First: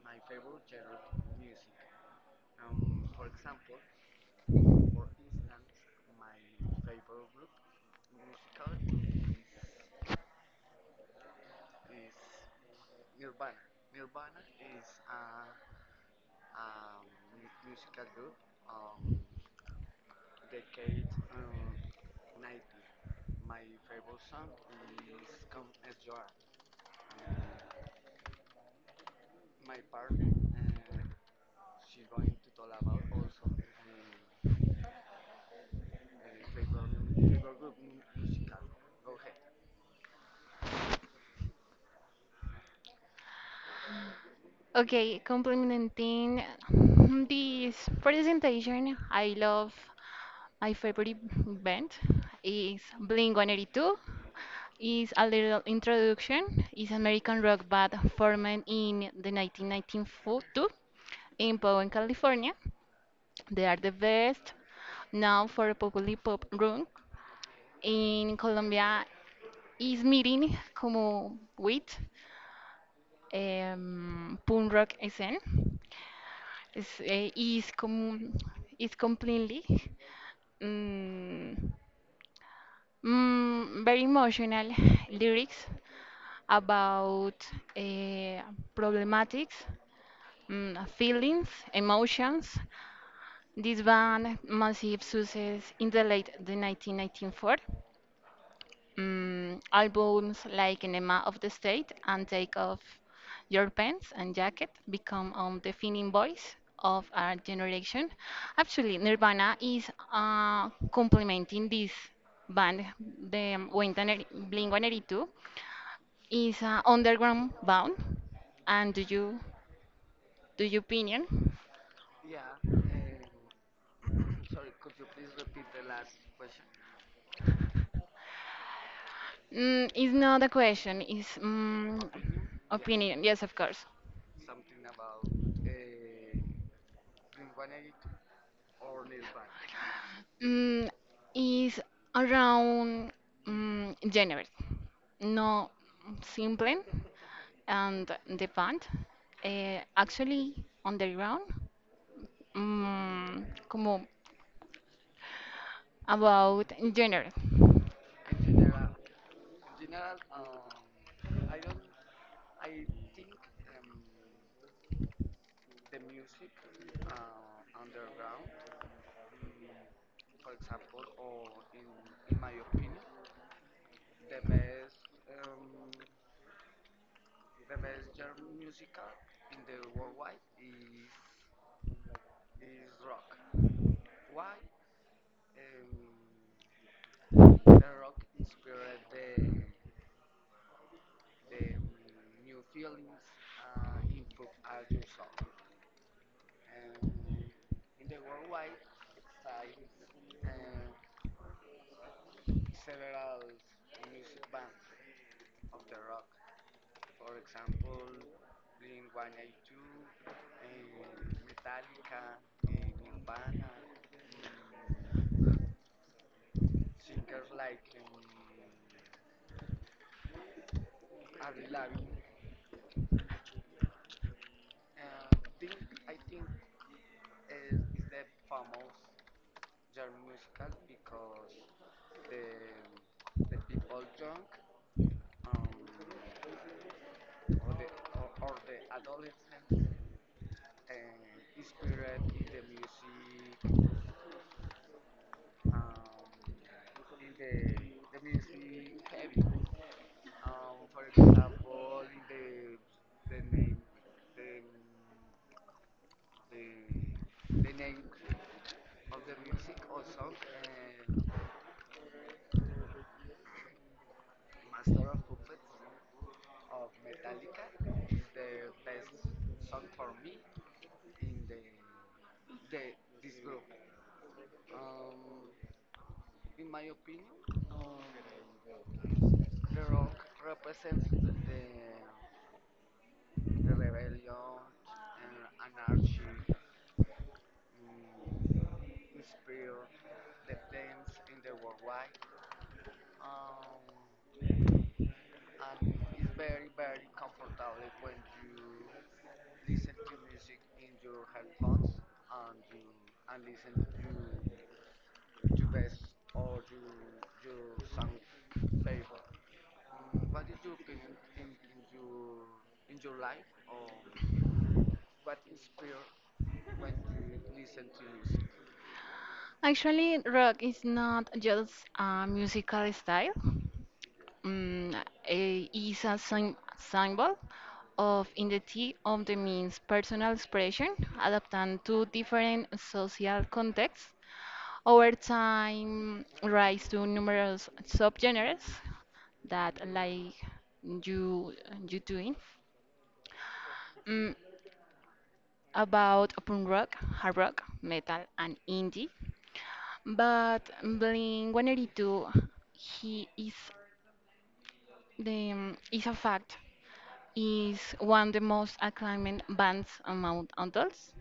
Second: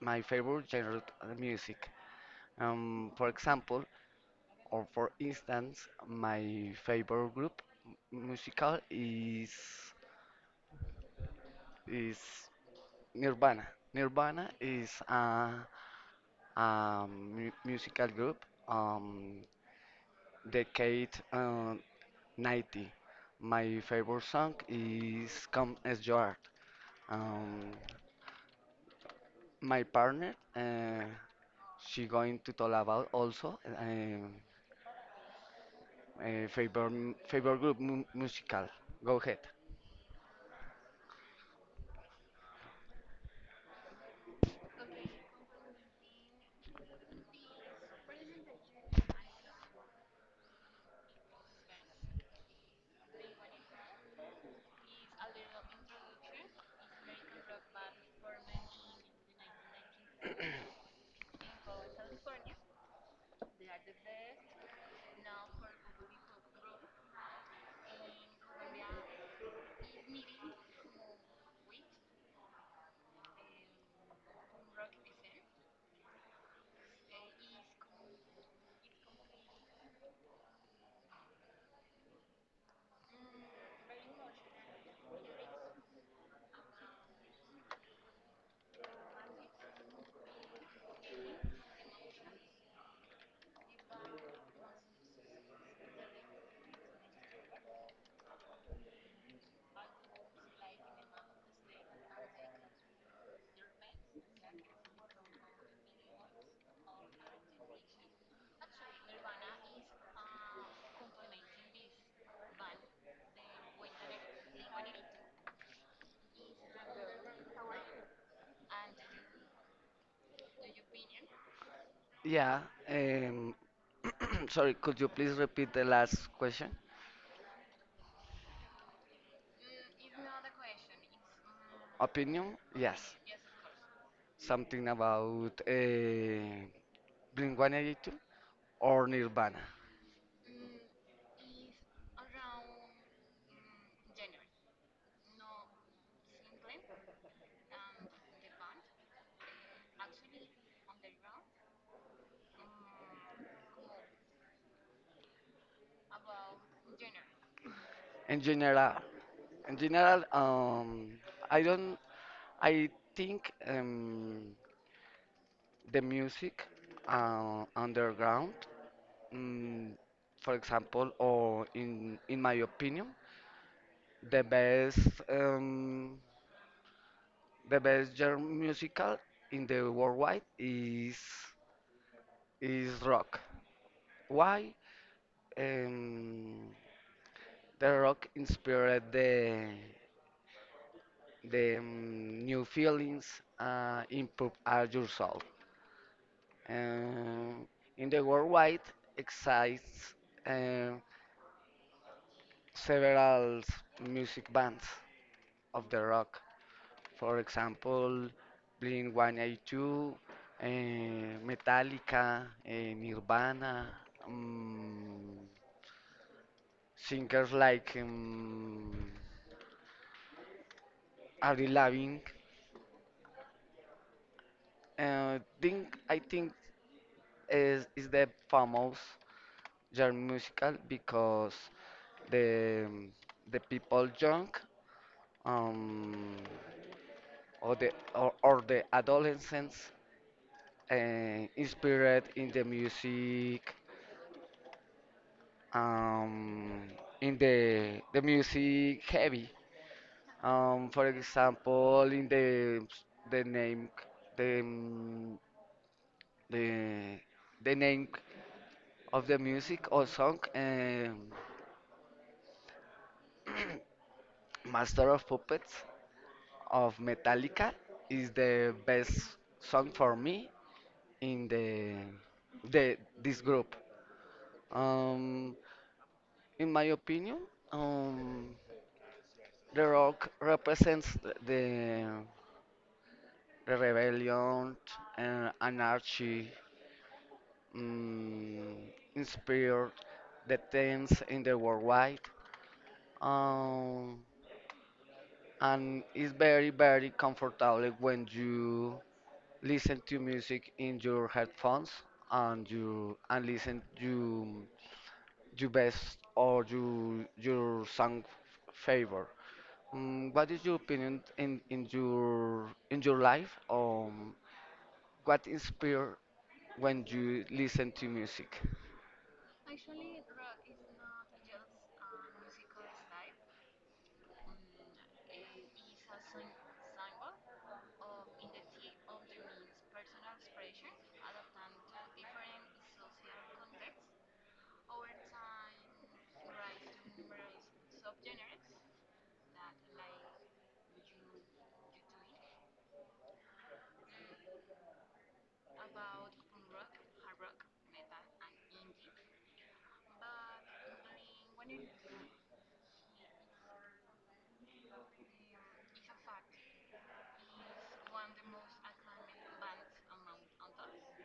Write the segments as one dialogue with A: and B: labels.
A: my favorite genre of music. For example, or for instance, my favorite group musical is Nirvana. Nirvana is a, musical group decade 90. My favorite song is Come As You Are. Um, My partner, she going to talk about also uh, favor favor group musical. Go ahead.
B: Okay, complementing this presentation, I love my favorite band is Blink-182. Is a little introduction. Is American rock band formed in the 1992 in Bowen, California. They are the best now for popular pop rock in Colombia. Is meeting como with punk rock scene. Es, eh, y es como, it's completely mm, very emotional lyrics about eh, problematics, feelings, emotions. This band massive success in the late the 1994 albums like Enema of the State and Take Off Your Pants and Jacket become defining voice of our generation. Actually, Nirvana is complementing this band, the Blink 182 is an underground band. And do you opinion?
A: Yeah. Um, Sorry, could you please repeat the last question?
B: Mm, it's not a question. It's mm,
A: Opinion? Yes.
B: opinion. Yes, of course.
A: Something about Blink-182 or Nirvana.
B: Mm, is around January. No, Simple and the band actually on the ground, mm, como about January.
A: In general, in general, I don't. I think the music underground. Mm, for example, or in my opinion, the best, um, the best German musical in the worldwide is rock. Why? Um, the rock inspired the new feelings, improve our yourself. Um, in the worldwide exists uh, several music bands of the rock. For example, Blink 182, uh, Metallica, Nirvana, um, singers like Avril Lavigne. I think is the famous genre musical because the the people young, um, or the, or the adolescents, uh, inspired in the music, um, in the music heavy. For example, in the name the mm, the the name of the music or song, Master of Puppets of Metallica is the best song for me in the this group. Um, in my opinion, um, the rock represents the rebellion, and anarchy, mm, inspired the themes in the worldwide. Um, and it's very, very comfortable when you listen to music in your headphones and you and listen to your best or your song favor. What is your opinion in your life? What inspire when you listen to music.
B: Actually, rock is not just a musical style. Mm, it's a symbol of identity of the means personal expression adapted to different social contexts. Over time, rise to numerous subgenres that like you you doing mm, about punk rock, hard rock, metal, and indie. But Blink 182, he is the is a fact is one of the most acclaimed bands among adults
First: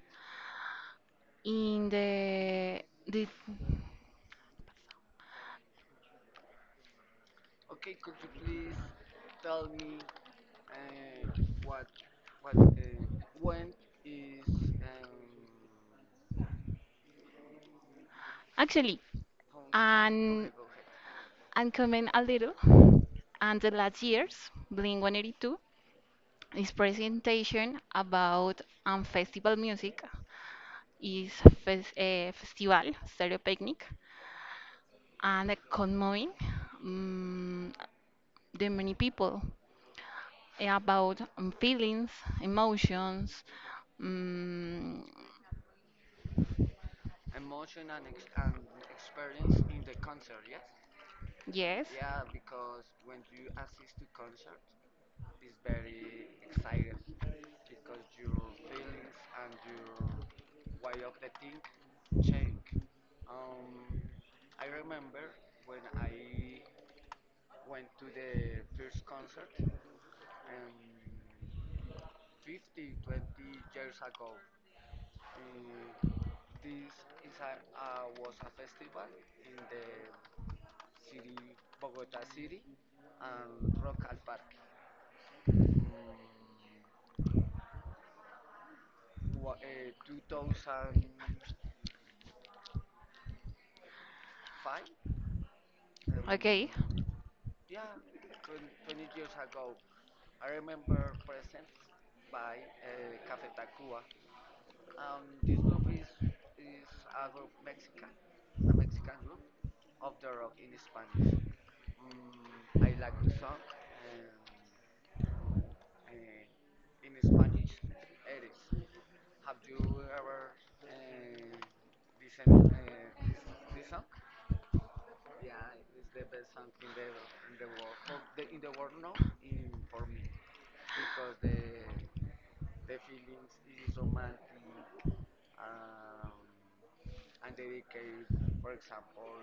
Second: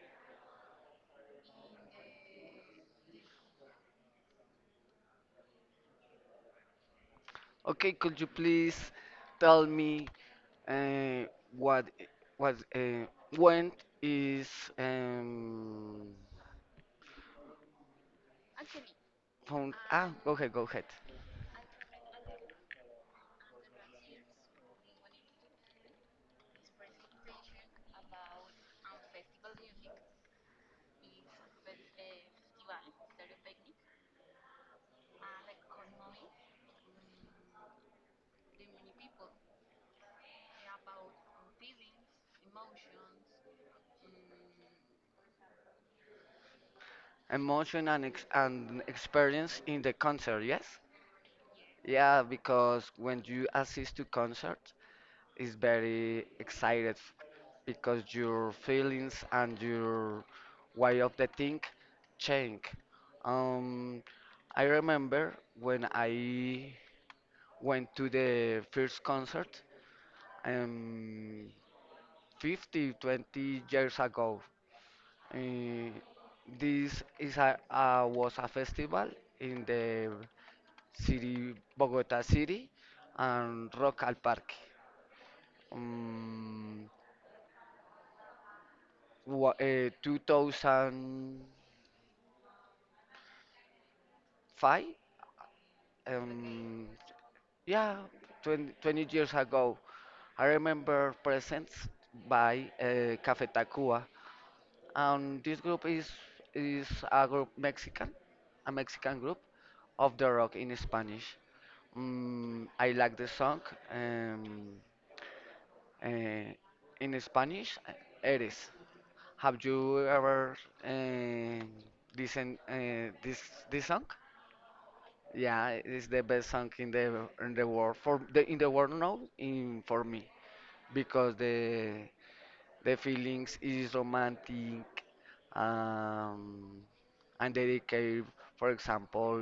B: in the
A: Okay, could you please tell me uh, what I- what when is um
B: actually
A: found? Ah, go
B: and
A: ahead, go ahead.
B: and comment a little and the last year's Blink 182 his presentation about festival music is festival stereopicnic and conveying um, the many people about feelings emotions mm,
A: Emotion and ex and experience in the concert, yes?
B: yes,
A: Yeah, because when you assist to concert, is very excited because your feelings and your way of the think change. Um, I remember when I went to the first concert, um, 50 20 years ago. Uh, this is was a festival in the city, Bogota city, and Rock al Parque. Um, 2005,
B: okay,
A: um, yeah, twenty years ago. I remember presents by Cafe Tacuba, and this group is a Mexican group of the rock in Spanish. I like the song, um, uh, in Spanish, eres. Have you ever uh, listened this song? Yeah, it's the best song in the world now in for me because the feelings is romantic, um and dedicated, for example,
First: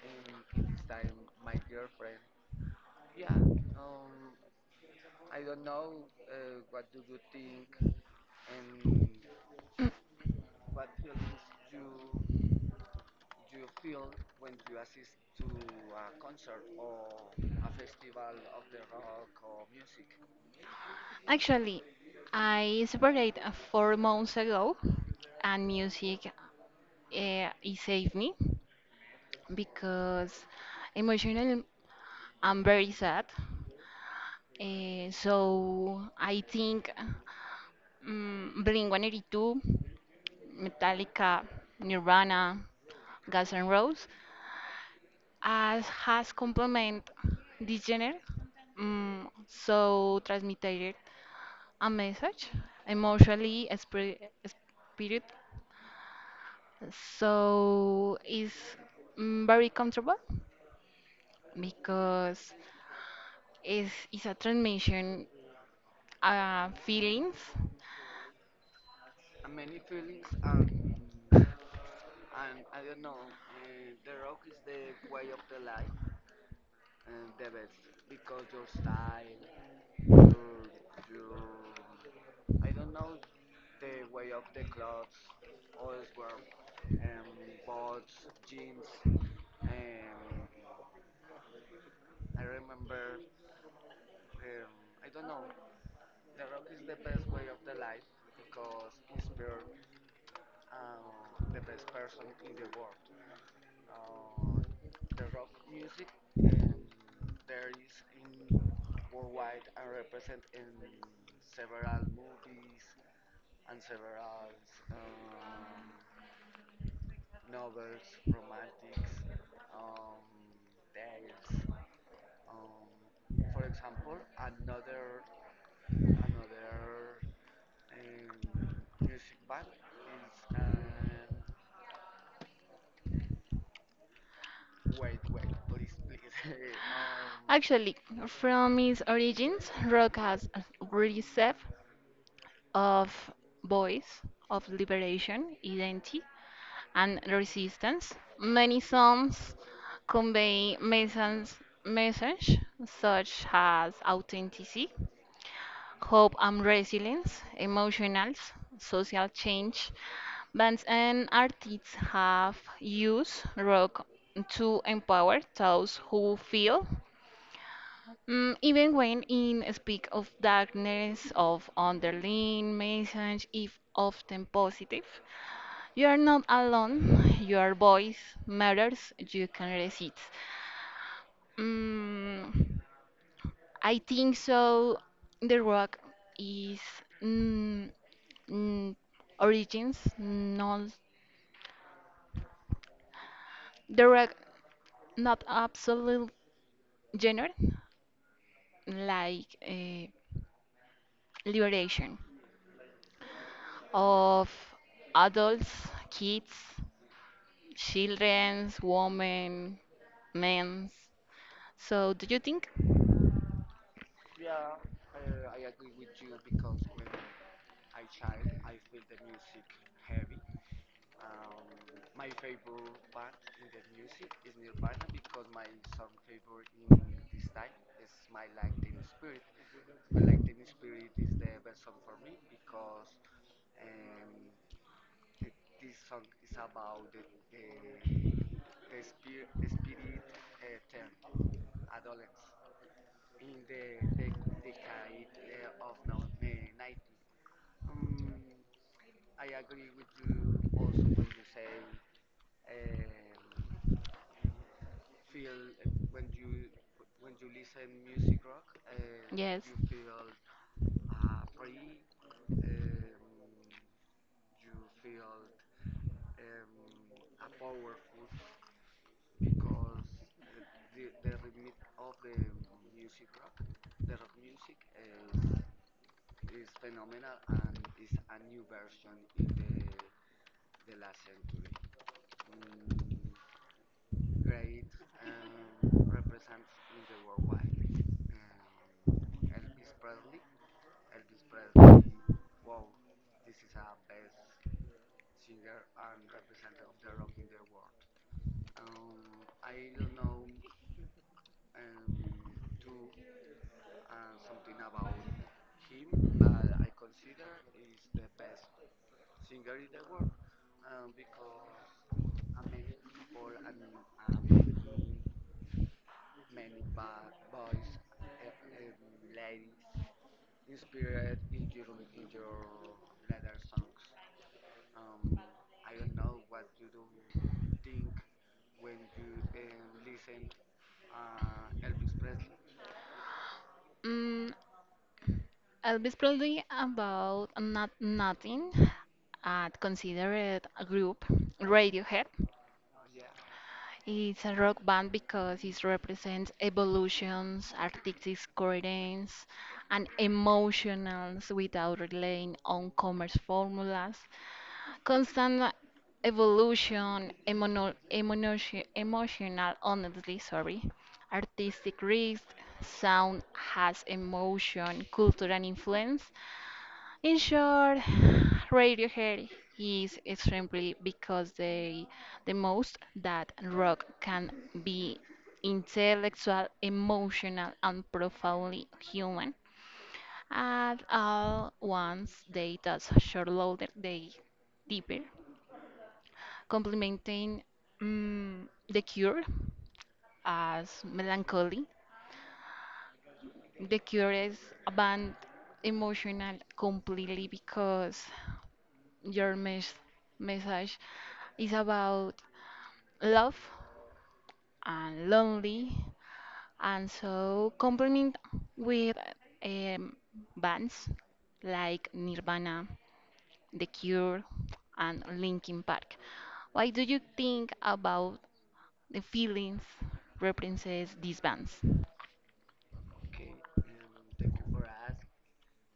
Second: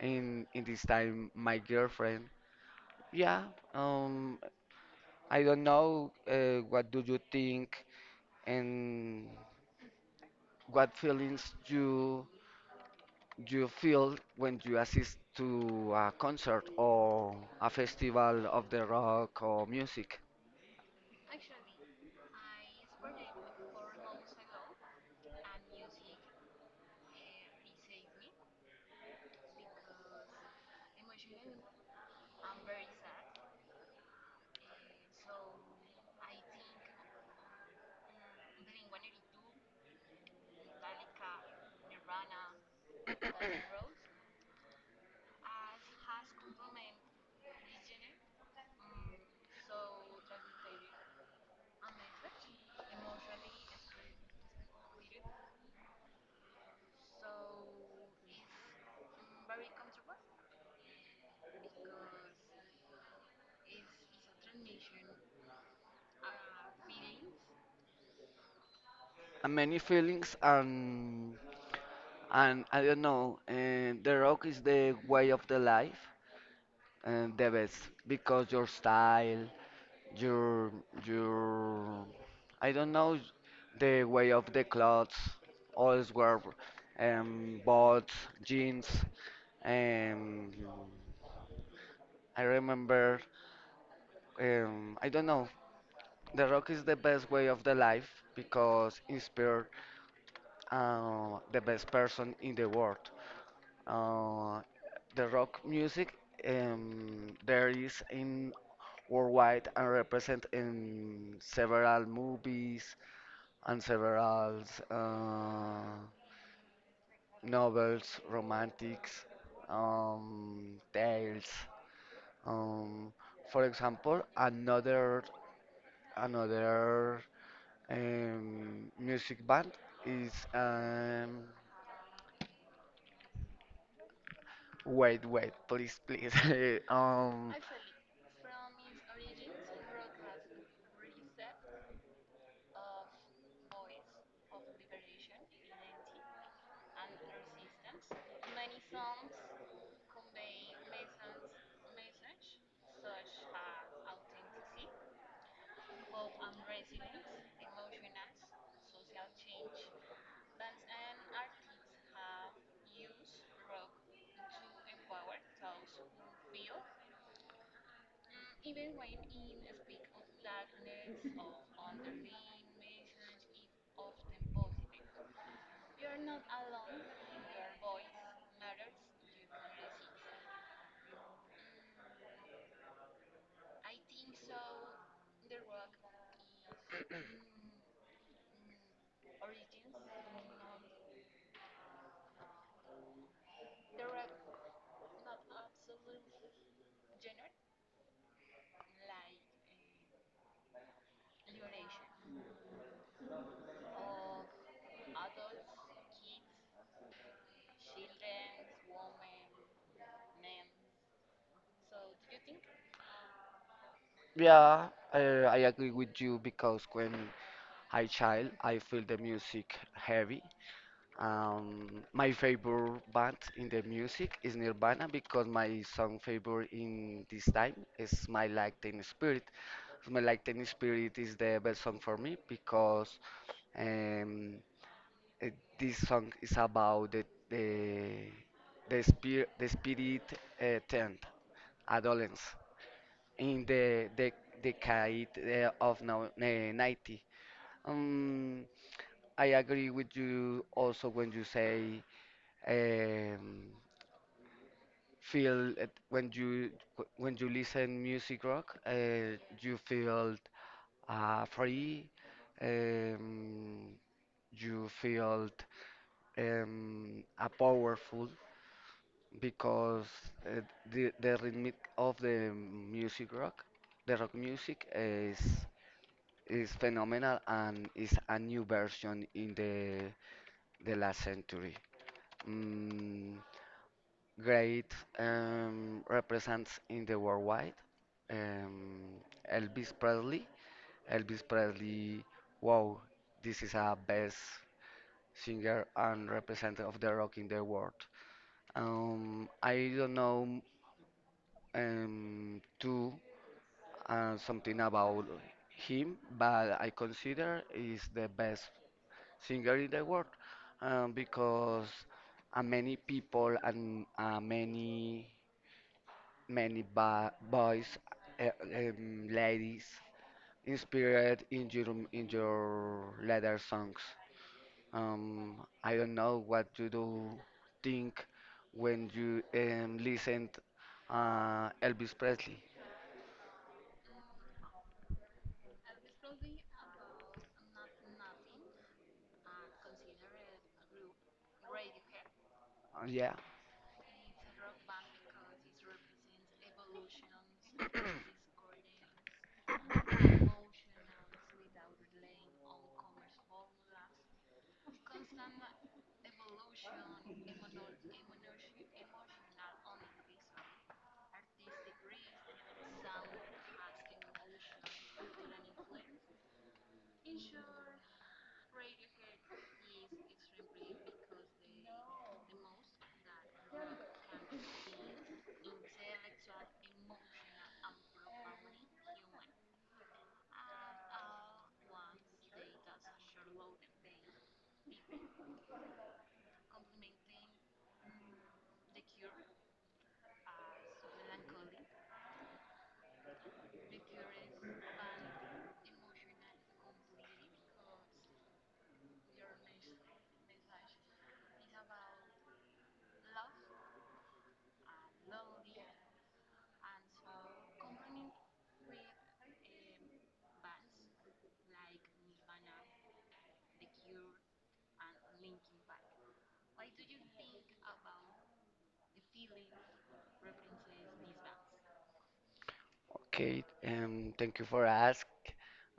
A: in this time my girlfriend. Yeah. um I don't know, what do you think and what feelings you feel when you assist to a concert or a festival of the rock or music.
B: actually I separated 4 months ago and music it saved me because emotionally I'm very sad. Eh, so I think Blink-182, Metallica, Nirvana, Guns N' Roses as has complement this genre. Mm, so transmitted a message emotionally spirit, spirit so it's very comfortable because it's a transmission feelings.
A: And many feelings, and I don't know, and the rock is the way of the life and the best because your style, your your I don't know, the way of the clothes, always wear boots, jeans, and I remember, I don't know, the rock is the best way of the life because inspired, the best person in the world. Uh, the rock music, there is in worldwide and represent in several movies and several, uh, novels, romantics, tales. Um, for example, another, music band is, wait, wait, please, please. um,
B: Actually, from its origins, rock has a reserve of voice, of liberation, identity, and resistance. Many songs convey messages, message such as authenticity, hope and resilience, emotionals, social change. Bands and artists have used rock to empower those who feel, mm, even when in speak of darkness, of underlying message, if often positive. You are not alone. Your voice matters. You can resist. Mm, I think so. The rock is mm, mm, origins, not the rock, not absolute genre, like liberation of adults, kids, childrens, women, men. So, do you think?
A: yeah, I agree with you because when I child, I feel the music heavy. My favorite band in the music is Nirvana because my song favorite in this time is My Like Teen Spirit. My Like Teen Spirit is the best song for me because. Um, Uh, this song is about the the spirit, tent adolescence in the decade, of now 90. um I agree with you also when you say, um, feel it when you, when you listen music rock,
B: Yes.
A: you feel, free, um, you feel, a powerful because, uh, the rhythm of the music rock, the rock music is phenomenal and is a new version in the last century. Mm, Great, represents in the worldwide. Um, Elvis Presley. Elvis Presley, wow, this is a best singer and representative of the rock in the world. I don't know, too, something about him, but I consider is the best singer in the world, because, many people and, many boys, ladies, inspired in your letter songs. Um, I don't know what you do think when you, listened, Elvis Presley.
B: Mm, I'll be probably about not nothing. I'd consider it a group. Radiohead.
A: Yeah,
B: It's a rock band because it represents evolutions, artistic coherence, and emotions without relying on commerce formulas. Constant evolution, emotion, emotional, honestly, sorry, artistic risk, sound has emotion, culture, and influence. In short, Radiohead is extremely because they the most that rock can be intellectual, emotional, and profoundly human. At all once, they thus short loaded they deeper, complementing The Cure as melancholy. The Cure is a band emotional completely because your message is about love and lonely and so complement with um, bands like Nirvana, The Cure and Linkin Park. Why do you think about the feelings represents these bands?
A: okay. Thank you for ask.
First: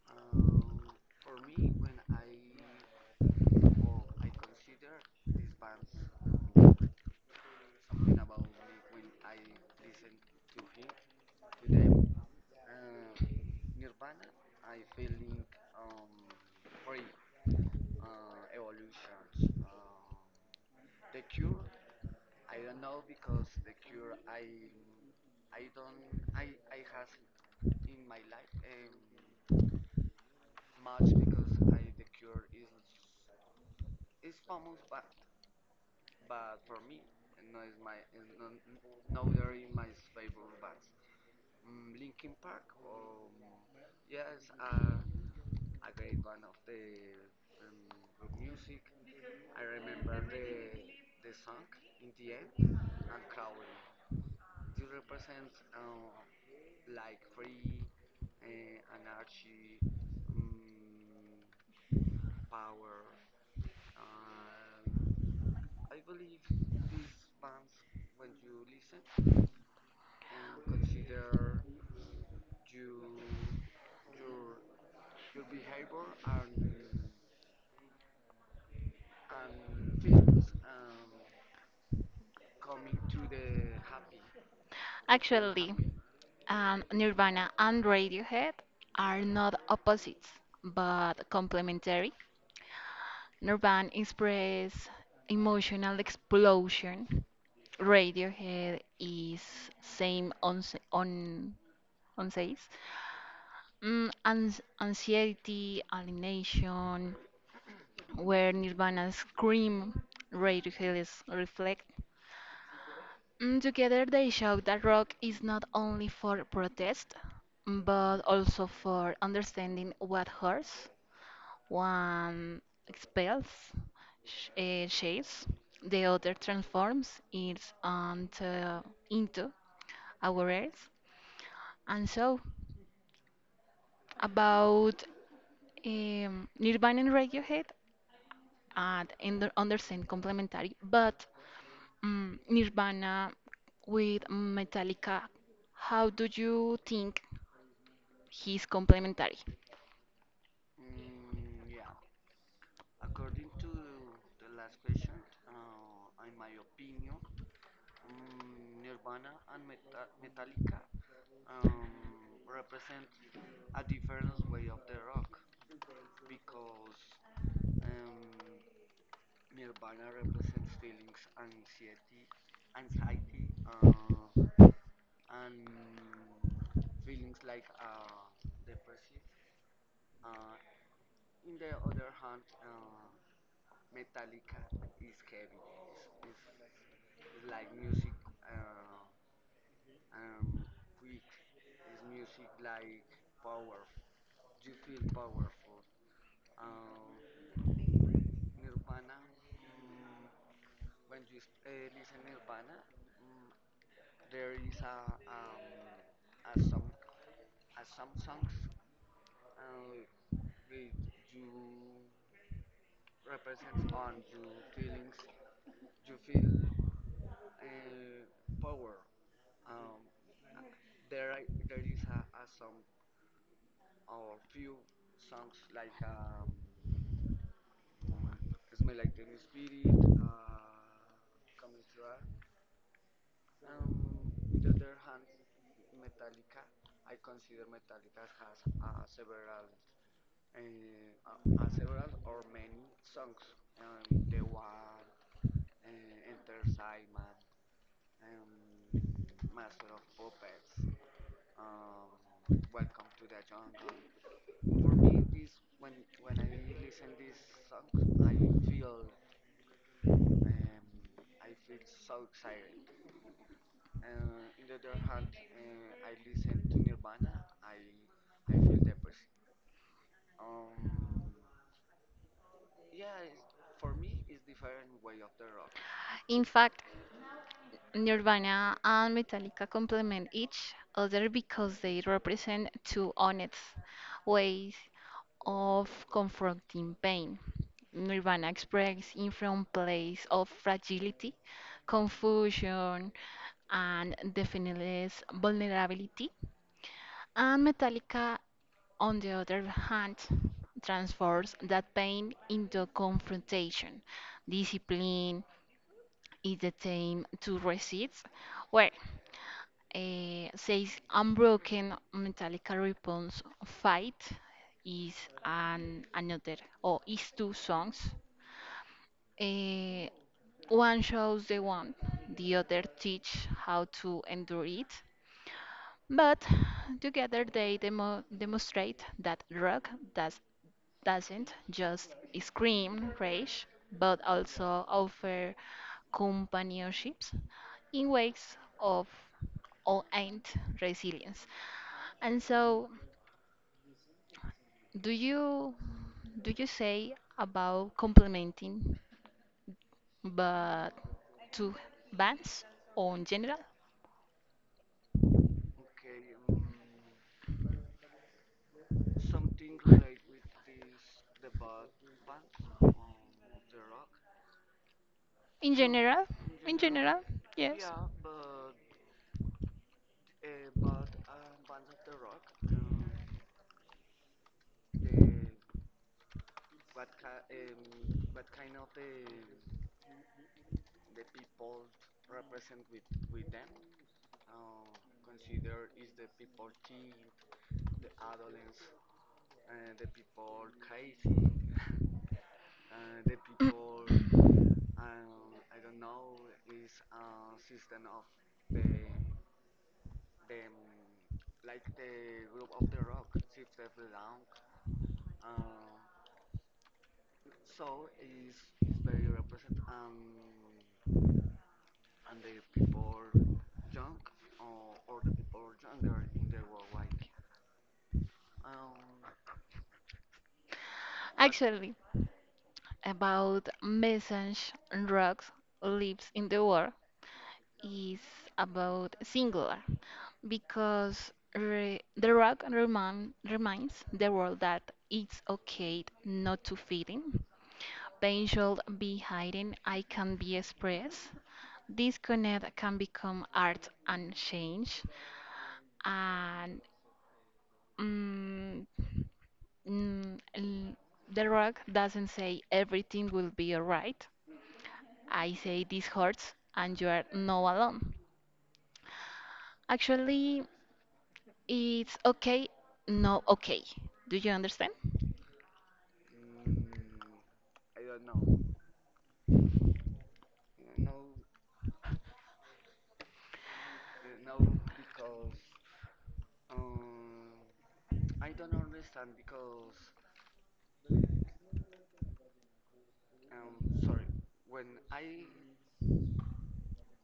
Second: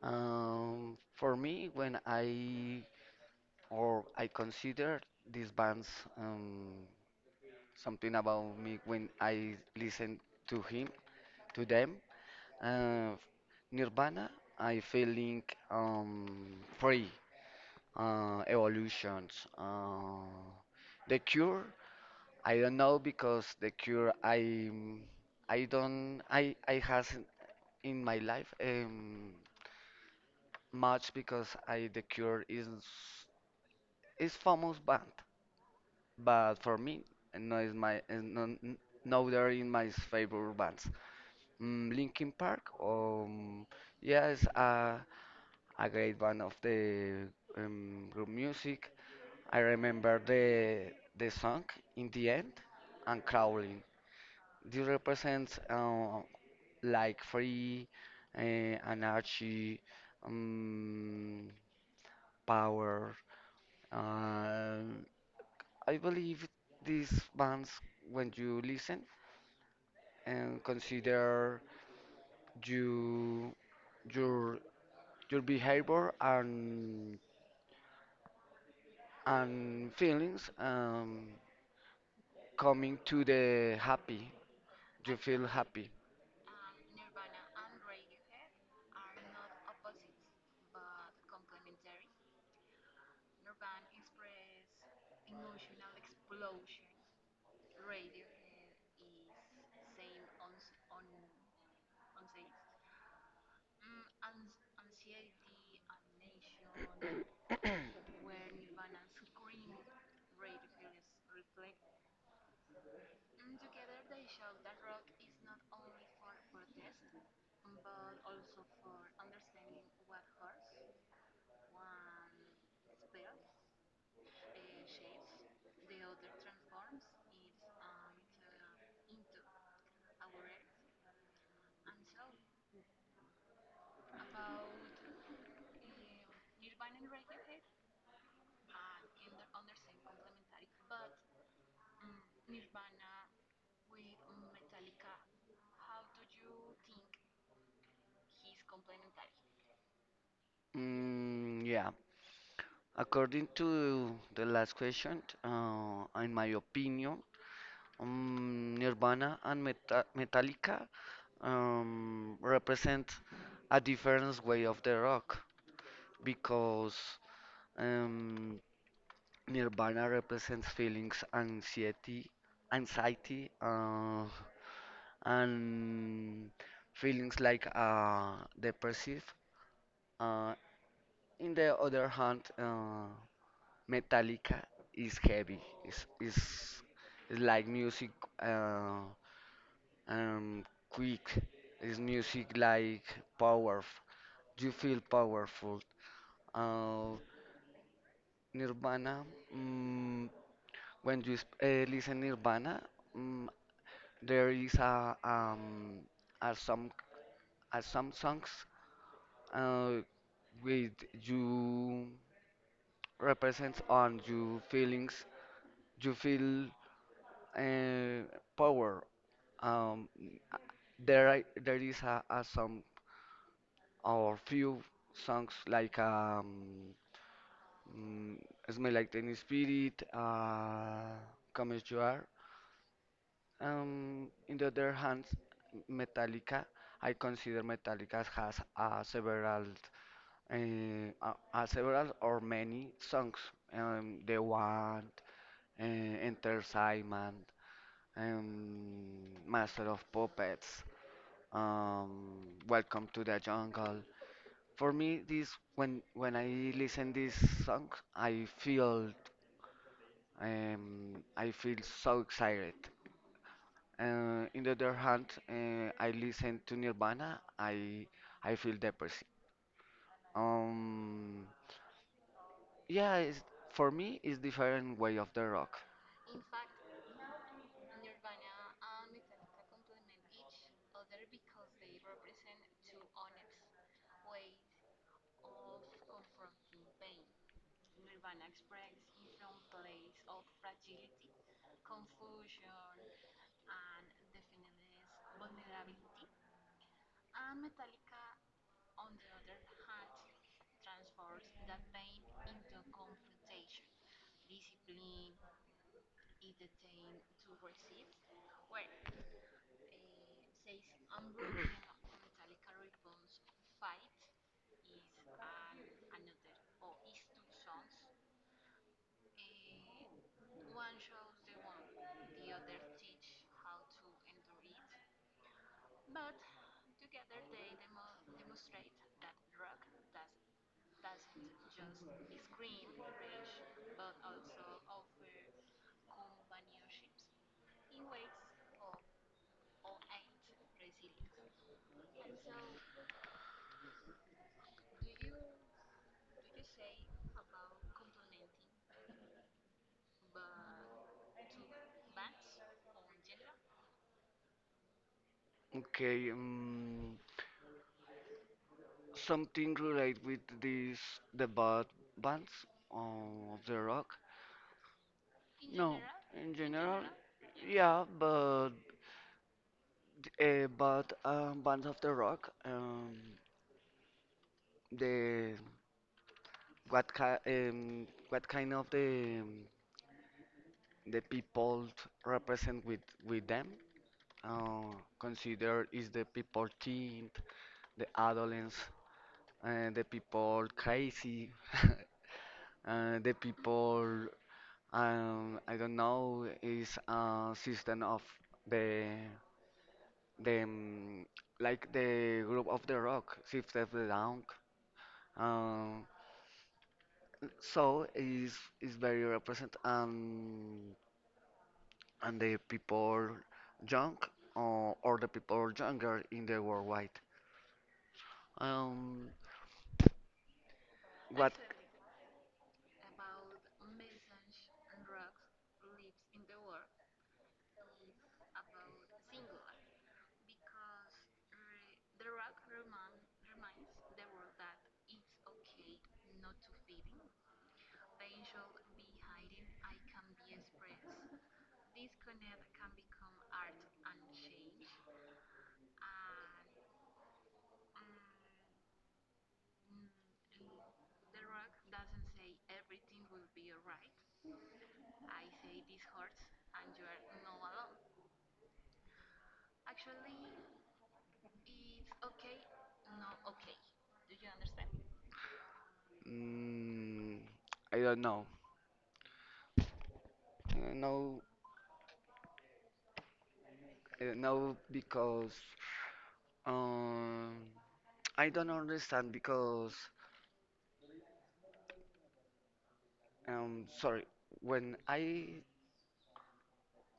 A: For me, when I consider these bands, um, something about me when I listen to him to them. Uh, Nirvana, I feeling, free, evolutions. The Cure, I don't know because the Cure, I don't I has in my life, much because I the Cure is famous band, but for me no is my is no they're in my favorite bands. Linkin Park, yes, a great band of the, group music. I remember the song in the end and crawling. This represents, like, free, uh, anarchy, um, power. Um I believe these bands, when you listen and consider you, your your behavior and feelings. Coming to the happy. You feel
B: Actually,
A: happy.
B: Nirvana and Radiohead are not opposites but complementary. Nirvana Express, Emotional Explosion, Radiohead is same on says anxiety, alienation, where Nirvana scream, Radiohead is reflect. Mm, together they show that rock is not only for protest, but also for understanding what hurts. One expels sh shapes, the other transforms it onto, into our earth. And so, about Nirvana and Radiohead, and under, understand complementary, but mm Nirvana with Metallica, how do you think he's complementary?
A: Yeah. According to the last question, in my opinion, Nirvana and Metallica, represent a different way of the rock because, um, Nirvana represents feelings, anxiety, and feelings like, depressive. Uh, In the other hand, Metallica is heavy. It's like music, uh, um, quick. It's music like powerful. You feel powerful. Uh, Nirvana, mm, when you listen Nirvana, mm, there is are some are some songs, uh, with you represents on you feelings. You feel, uh, power. Um, uh, there is a some or few songs like, mm, "Smell Like Teen Spirit," "Come As You Are." In the other hand, Metallica. I consider Metallica has, several, several or many songs. The One, Enter Sandman, Master of Puppets. um, Welcome to the Jungle. For me, this when I listen this song, I feel, I feel so excited. In the other hand, I listen to Nirvana, I feel depressed. Um, yeah, it's, for me, it's different way of the rock.
B: In fact, Nirvana and Metallica complement each other because they represent two honest ways of confronting pain. Nirvana expresses in from place of fragility, confusion, and definiteless vulnerability. And Metallica, on the other hand, transforms that pain into confrontation. Discipline is the aim to resist. Eh, says unbroken Metallica response fight is an another or is two songs. Eh, one shows the one, the other teach how to endure it. But together they demonstrate that rock doesn't just scream rage, but also offer companionships in ways of all ain't resilience. And so, do you do you say about complimenting, but to bands or in general?
A: Okay, something related with this the bad bands, uh, of the rock.
B: In
A: No,
B: general,
A: in
B: in
A: general,
B: general, yes.
A: yeah, but bands of the rock, the what ki what kind of the, the people t- represent with them, uh, consider is the people teen, the adolescents, the people crazy, the people, I don't know is a system of the the, like the group of the rock, Six Step Down. Um, so is very represent and the people young, or the people younger in the worldwide. Um, what?
B: Actually, about message drugs lives in the world is about singular because re the rock reminds the world that it's okay not to fit in. Pain should be hidden. I can be expressed. This connect can become art and change, and mm, mm, l- the rock doesn't say everything will be alright. I say this hurts, and you are not alone. Actually, it's okay, no okay. Do you understand?
A: Mm, I don't know. No, no, because, um, I don't understand because, sorry. When I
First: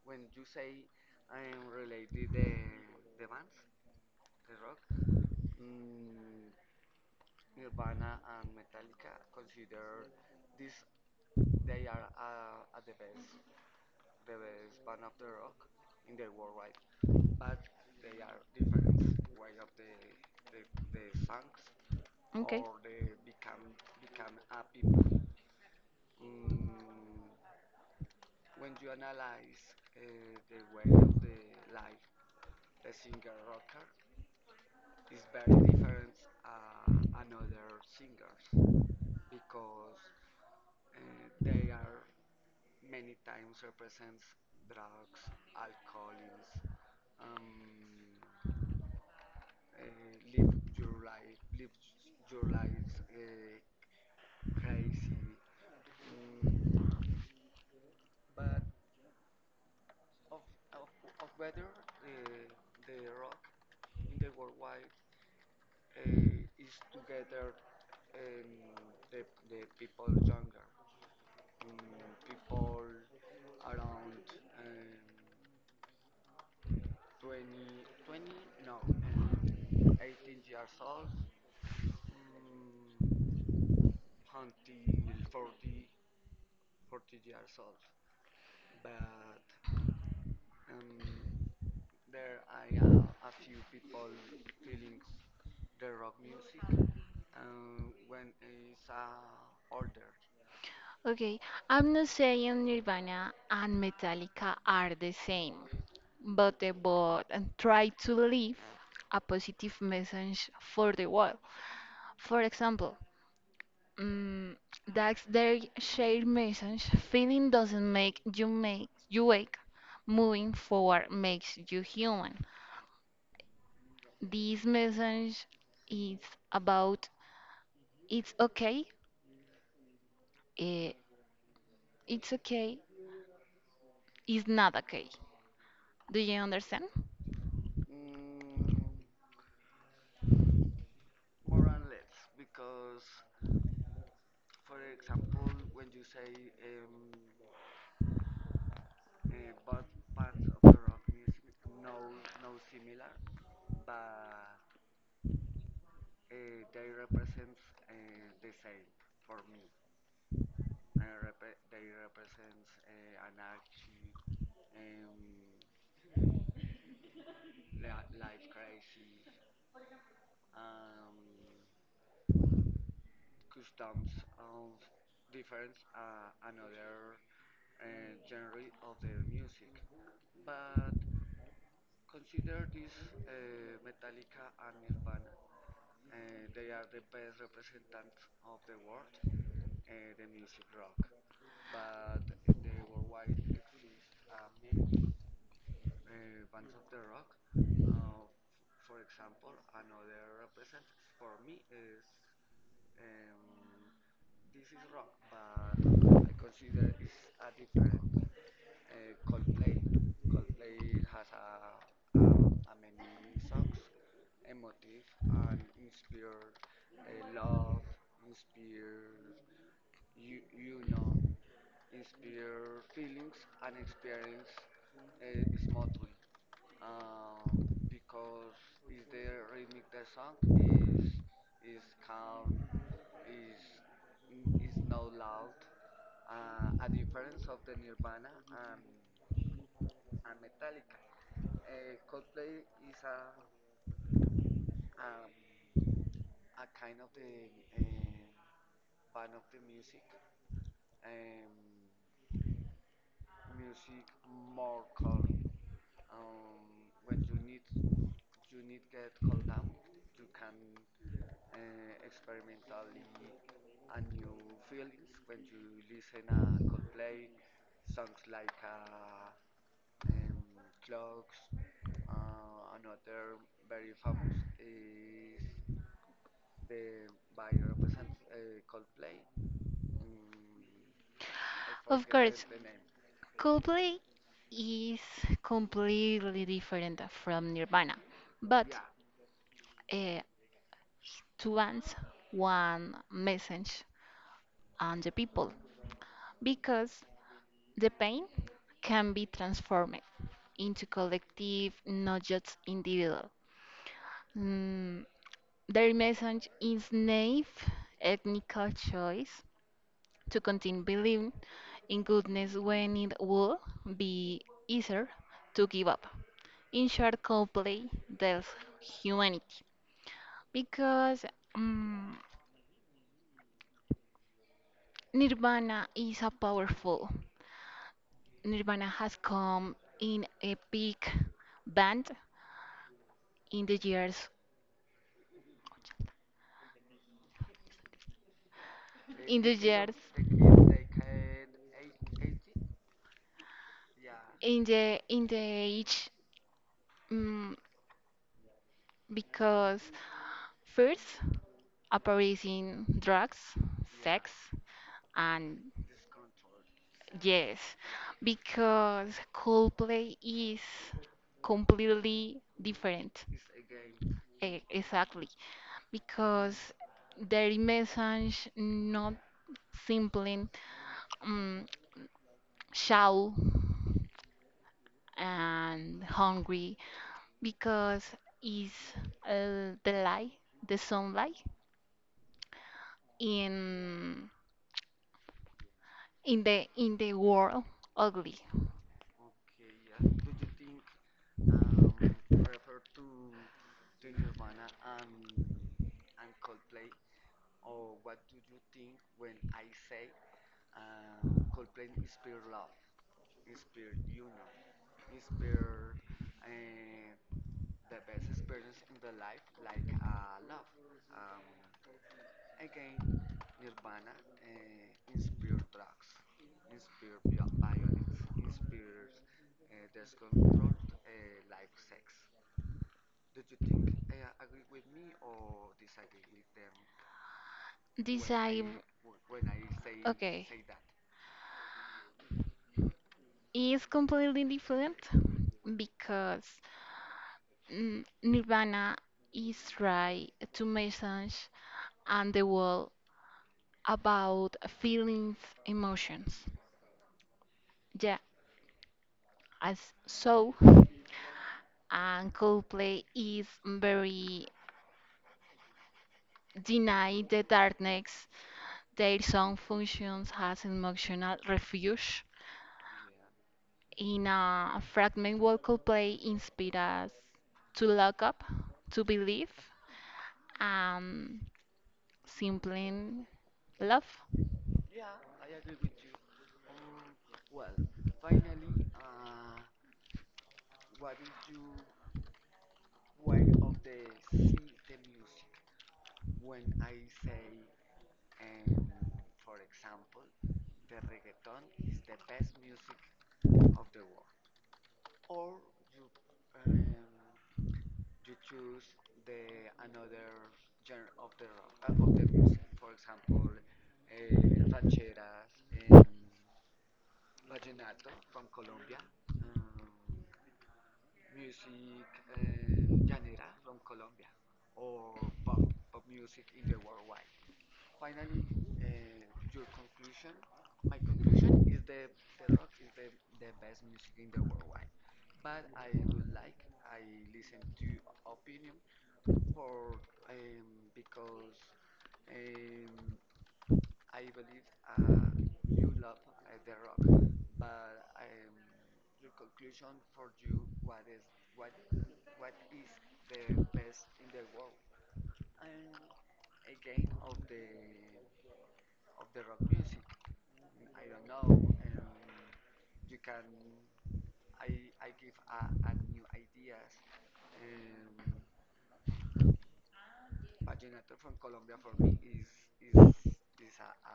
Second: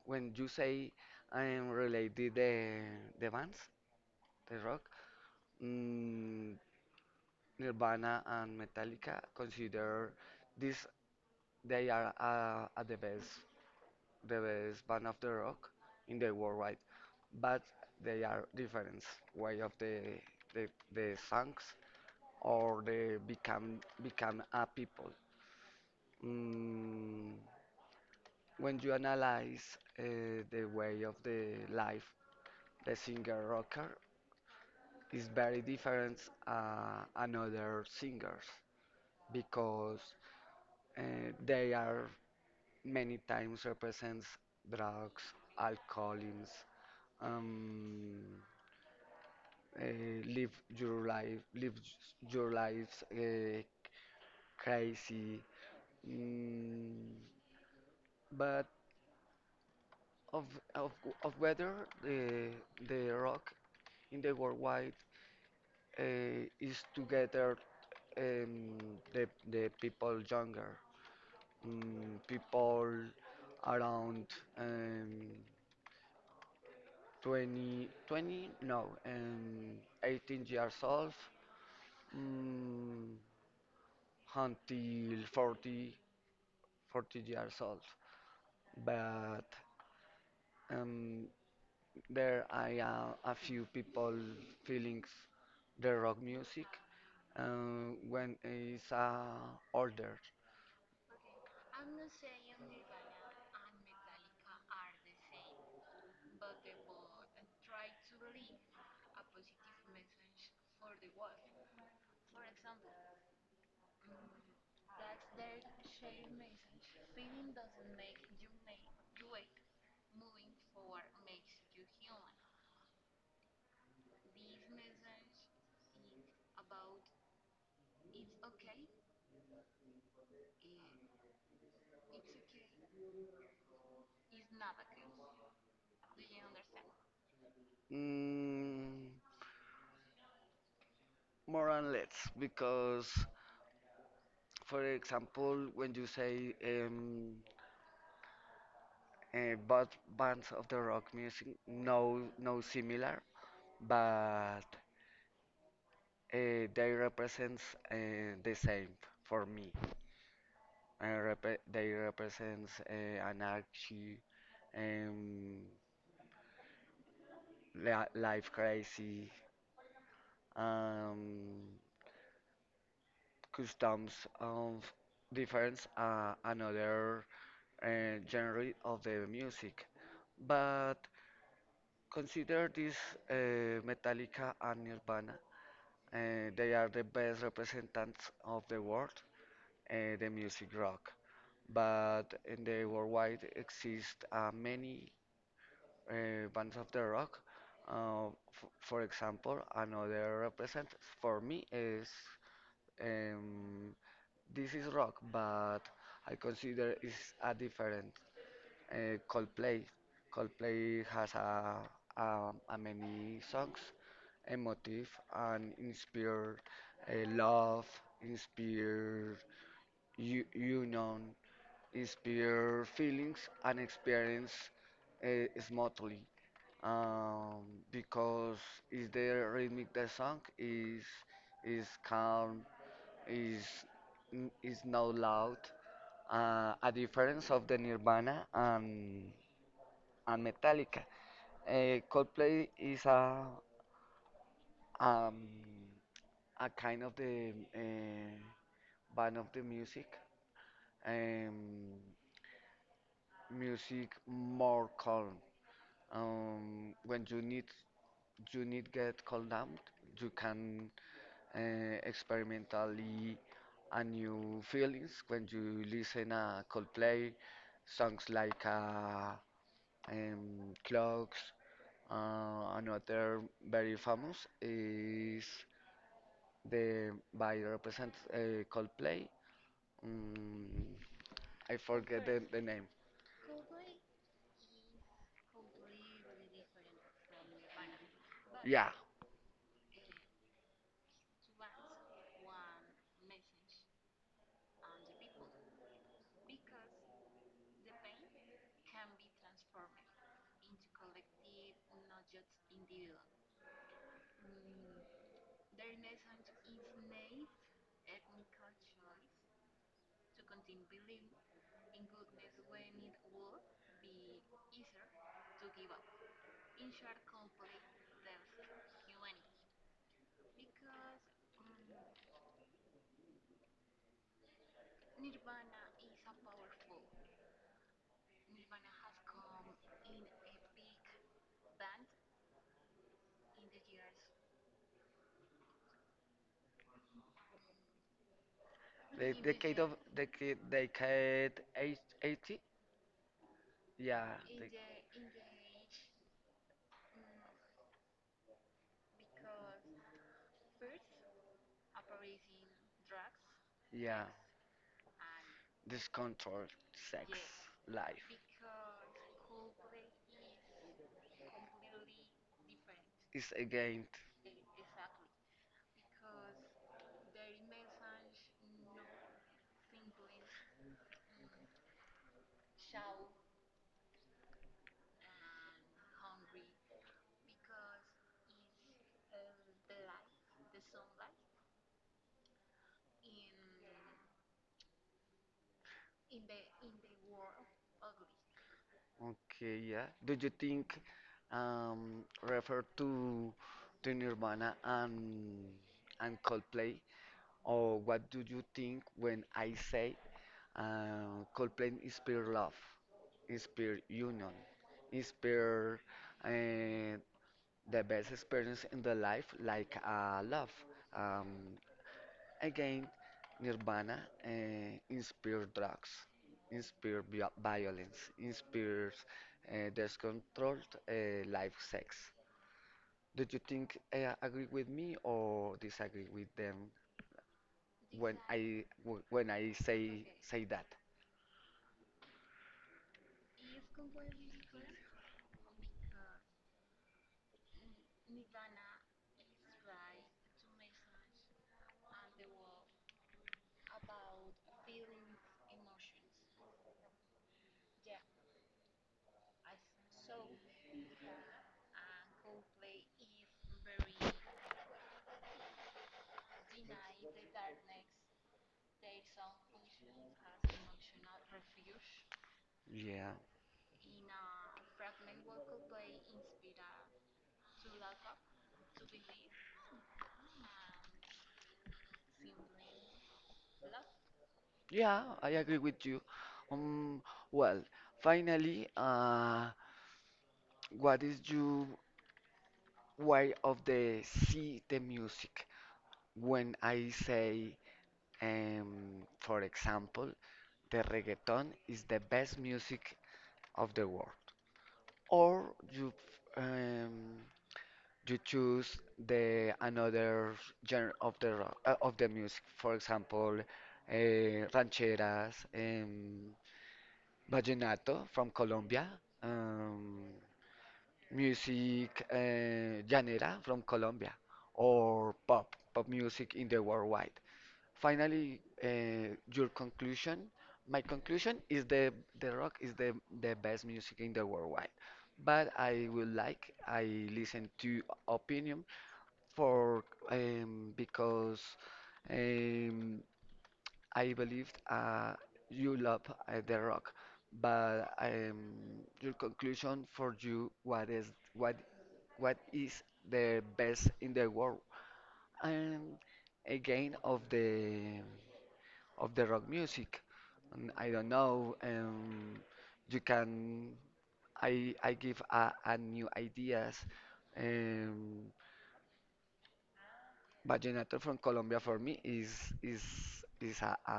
A: When you say I'm related the bands, the rock, mm, Nirvana and Metallica consider this they are, are the best, band of the rock in the worldwide. But they are different way of the, the songs
B: Okay.
A: or they become a people. Mm, when you analyze, the way of the life, the singer rocker is very different, another singers because, they are many times represents drugs, alcoholism, um, uh, live your life, live your lives, crazy. Mm, but of of of whether the the rock in the worldwide, is together, um, the people younger, people around, um, 20, 20, no, um, 18 years old, mm, until 40, years old. But, um, there I a few people feeling the rock music, when it's, older.
B: Okay, I'm not saying Nirvana and Metallica are the same, but they both try to live a positive message for the world. For example, mm that's their shared message. Feeling doesn't make you wake. Moving forward makes you human. This message is about it's okay. Eh, it's okay. It's not okay. Do you understand?
A: Mm, More and less because, for example, when you say, both bands of the rock music no similar, but, they represents, the same for me. They represents, anarchy, um, life crazy, um, customs of difference, another, genre of the music, but. Consider this, Metallica and Nirvana and they are the best representatives of the world, the music rock. But in the worldwide exist, many, bands of the rock. F For example, another representative for me is, um, this is rock, but I consider it's a different, Coldplay. Coldplay has a many songs, emotive and inspire love, inspire union, inspire feelings and experience smoothly. Because is the rhythmic the song is calm, is is not loud. A difference of the Nirvana and Metallica. Coldplay is um, a kind of the band of the music, um, music more calm. When you need get calmed down, you can experimentally a new feelings when you listen a Coldplay songs like Clocks. Another very famous is the by represent Coldplay. Mm, I
B: Of
A: forget
B: course,
A: the name.
B: Coldplay is completely different from Nirvana, but
A: Yeah,
B: uh, to students one message on the people because the pain can be transformed into collective, not just individual. Mm, their message is naive ethnical choice to continue believing in goodness when it would be easier to give up. In short, Coldplay tells humanity because mm, Nirvana is a powerful Nirvana has come in a big band in the years,
A: the
B: in the
A: decade of
B: years,
A: decade 80. Yeah,
B: in the age, mm because first appears in drugs,
A: yeah.
B: sex, and
A: Discontrol, sex,
B: yes,
A: life
B: because Coldplay is completely different.
A: is against.
B: Exactly, because their message not simply. Mm shallow and hungry because is the light, the sunlight in in the world ugly.
A: Okay, yeah. Do you think refer to Nirvana and Coldplay? Or what do you think when I say Coldplay is pure love, is pure union, is pure uh, the best experience in the life like love. Um, Again, Nirvana inspired drugs, inspired violence, inspires discontrolled life sex. Do you think agree with me or disagree with them
B: This
A: when
B: I
A: when I say
B: okay
A: say that?
B: is completely different because Nirvana is try to message and the world about feelings, emotions. Yeah, as so and Coldplay is very deny the darkness. Their song functions as emotional refuge
A: Yeah,
B: in a fragment vocal play inspires us to look up to believe and simply love.
A: yeah, I agree with you. Um, well, finally, what is your way of the see the music? When I say for example, the reggaeton is the best music of the world. Or you um, you choose the another genre of the rock, of the music. For example, rancheras, vallenato from Colombia, um, music llanera from Colombia, or pop music in the worldwide. Finally, your conclusion. My conclusion is the rock is the best music in the worldwide. But I would like I listen to opinion for because um, I believe you love the rock. But your conclusion for you what is the best in the world? And again of the rock music. And I don't know. You can I give a new ideas. Um, Vallenato from Colombia for me is is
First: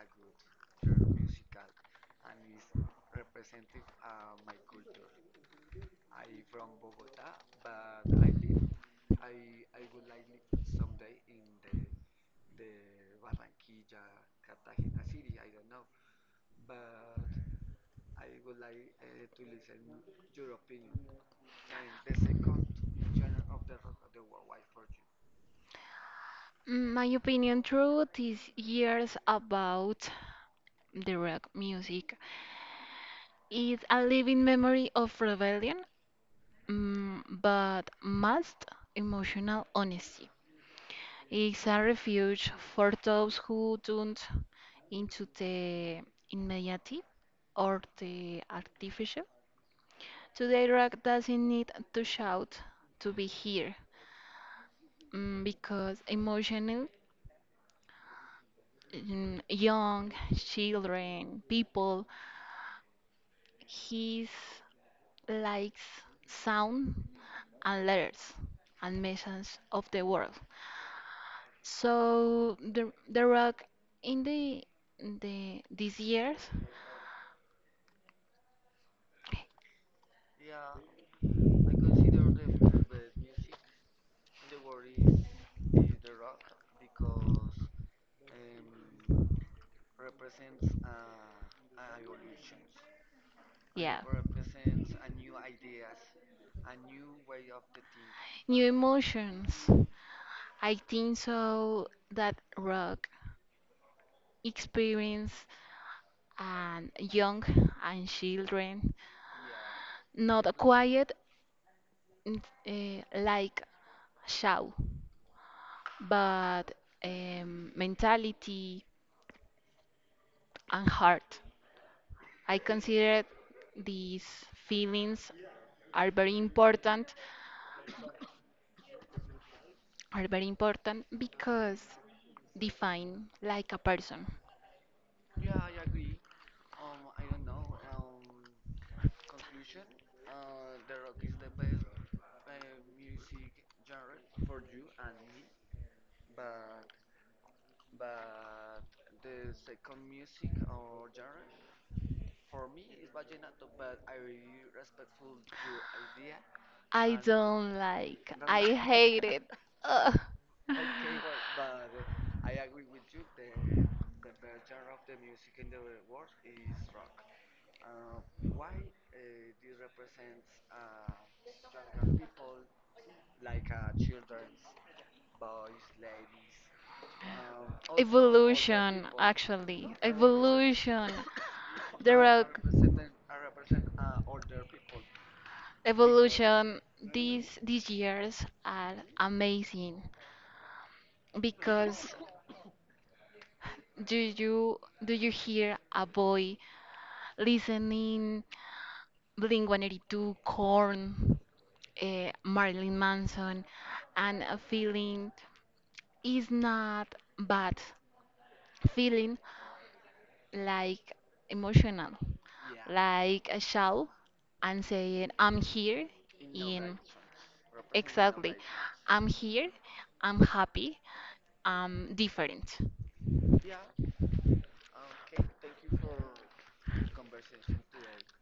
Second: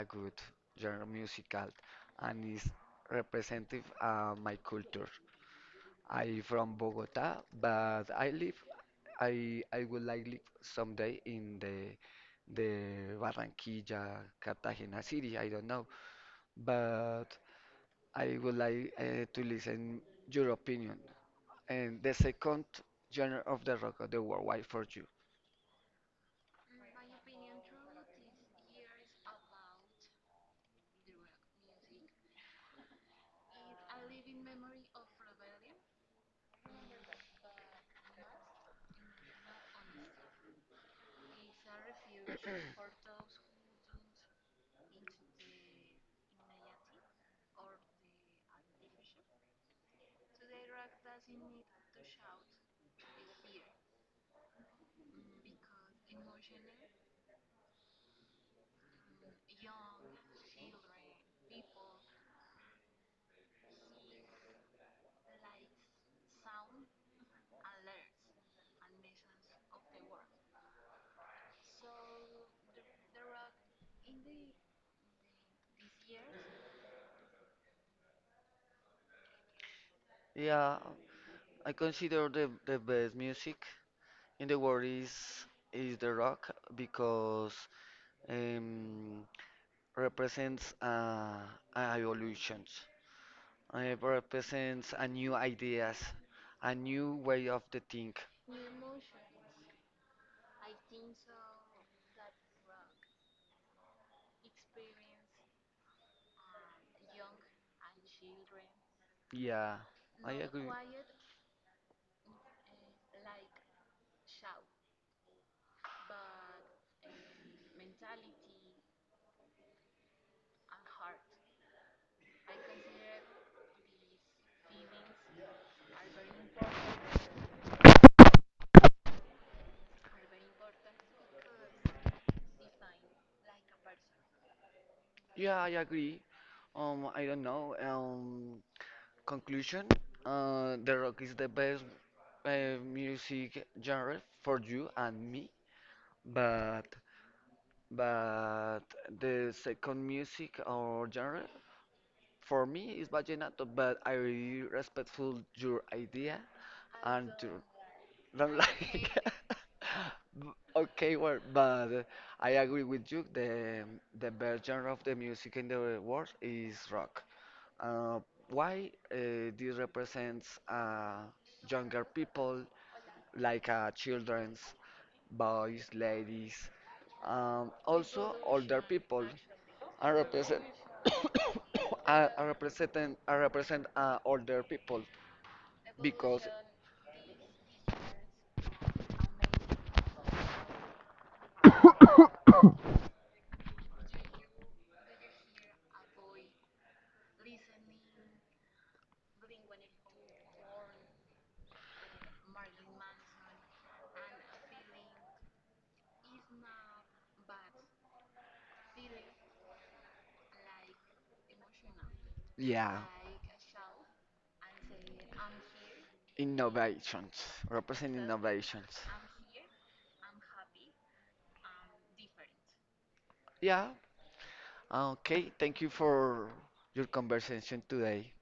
A: a good genre musical and is representative of my culture. I from Bogota, but I live I would like live someday in the Barranquilla, Cartagena city, I don't know. But I would like to listen your opinion and the second genre of the rock of the world. Why for you?
B: Mm, my opinion through these years about the rock music is a living memory of rebellion but most emotional honesty. It's a refuge for those who don't into the immediate or the artificial. Today, rock doesn't need to shout to be here because emotional, mm, young children, people, he likes sound and letters and messages of the world. So the rock in the these years.
A: Yeah, I consider the best music in the world is the rock because um, represents an evolution. It
B: Yeah.
A: represents a new ideas, a new way of the think.
B: New emotions. I think so that rock experience and young and children,
A: Yeah, I
B: not a
A: agree.
B: quiet uh, like shout, but mentality and heart. I consider these feelings are very important, are very important because define like a person.
A: Yeah, I agree. I don't know. Conclusion, the rock is the best music genre for you and me, but but the second music or genre for me is vallenato, but I really respectful your idea
B: I
A: and your
B: don't like.
A: don't
B: I
A: like
B: hate like. It. Ugh.
A: B- okay well but I agree with you the best genre of the music in the world is rock. Uh, why this represents younger people, like children's, boys, ladies, also older
B: Evolution,
A: people.
B: actually.
A: I represent,
B: Evolution. There there are
A: I represent older people
B: because
A: because,
B: evolution. Mm, these years are amazing because do you do you hear a boy listening Blink-182, Korn, Marilyn Manson, and feeling. It's not bad feeling like emotional,
A: yeah,
B: like a shout and saying, I'm here in
A: innovations, represent
B: exactly,
A: innovations.
B: I'm here, I'm happy, I'm different.
A: Yeah, okay, thank you for your conversation today.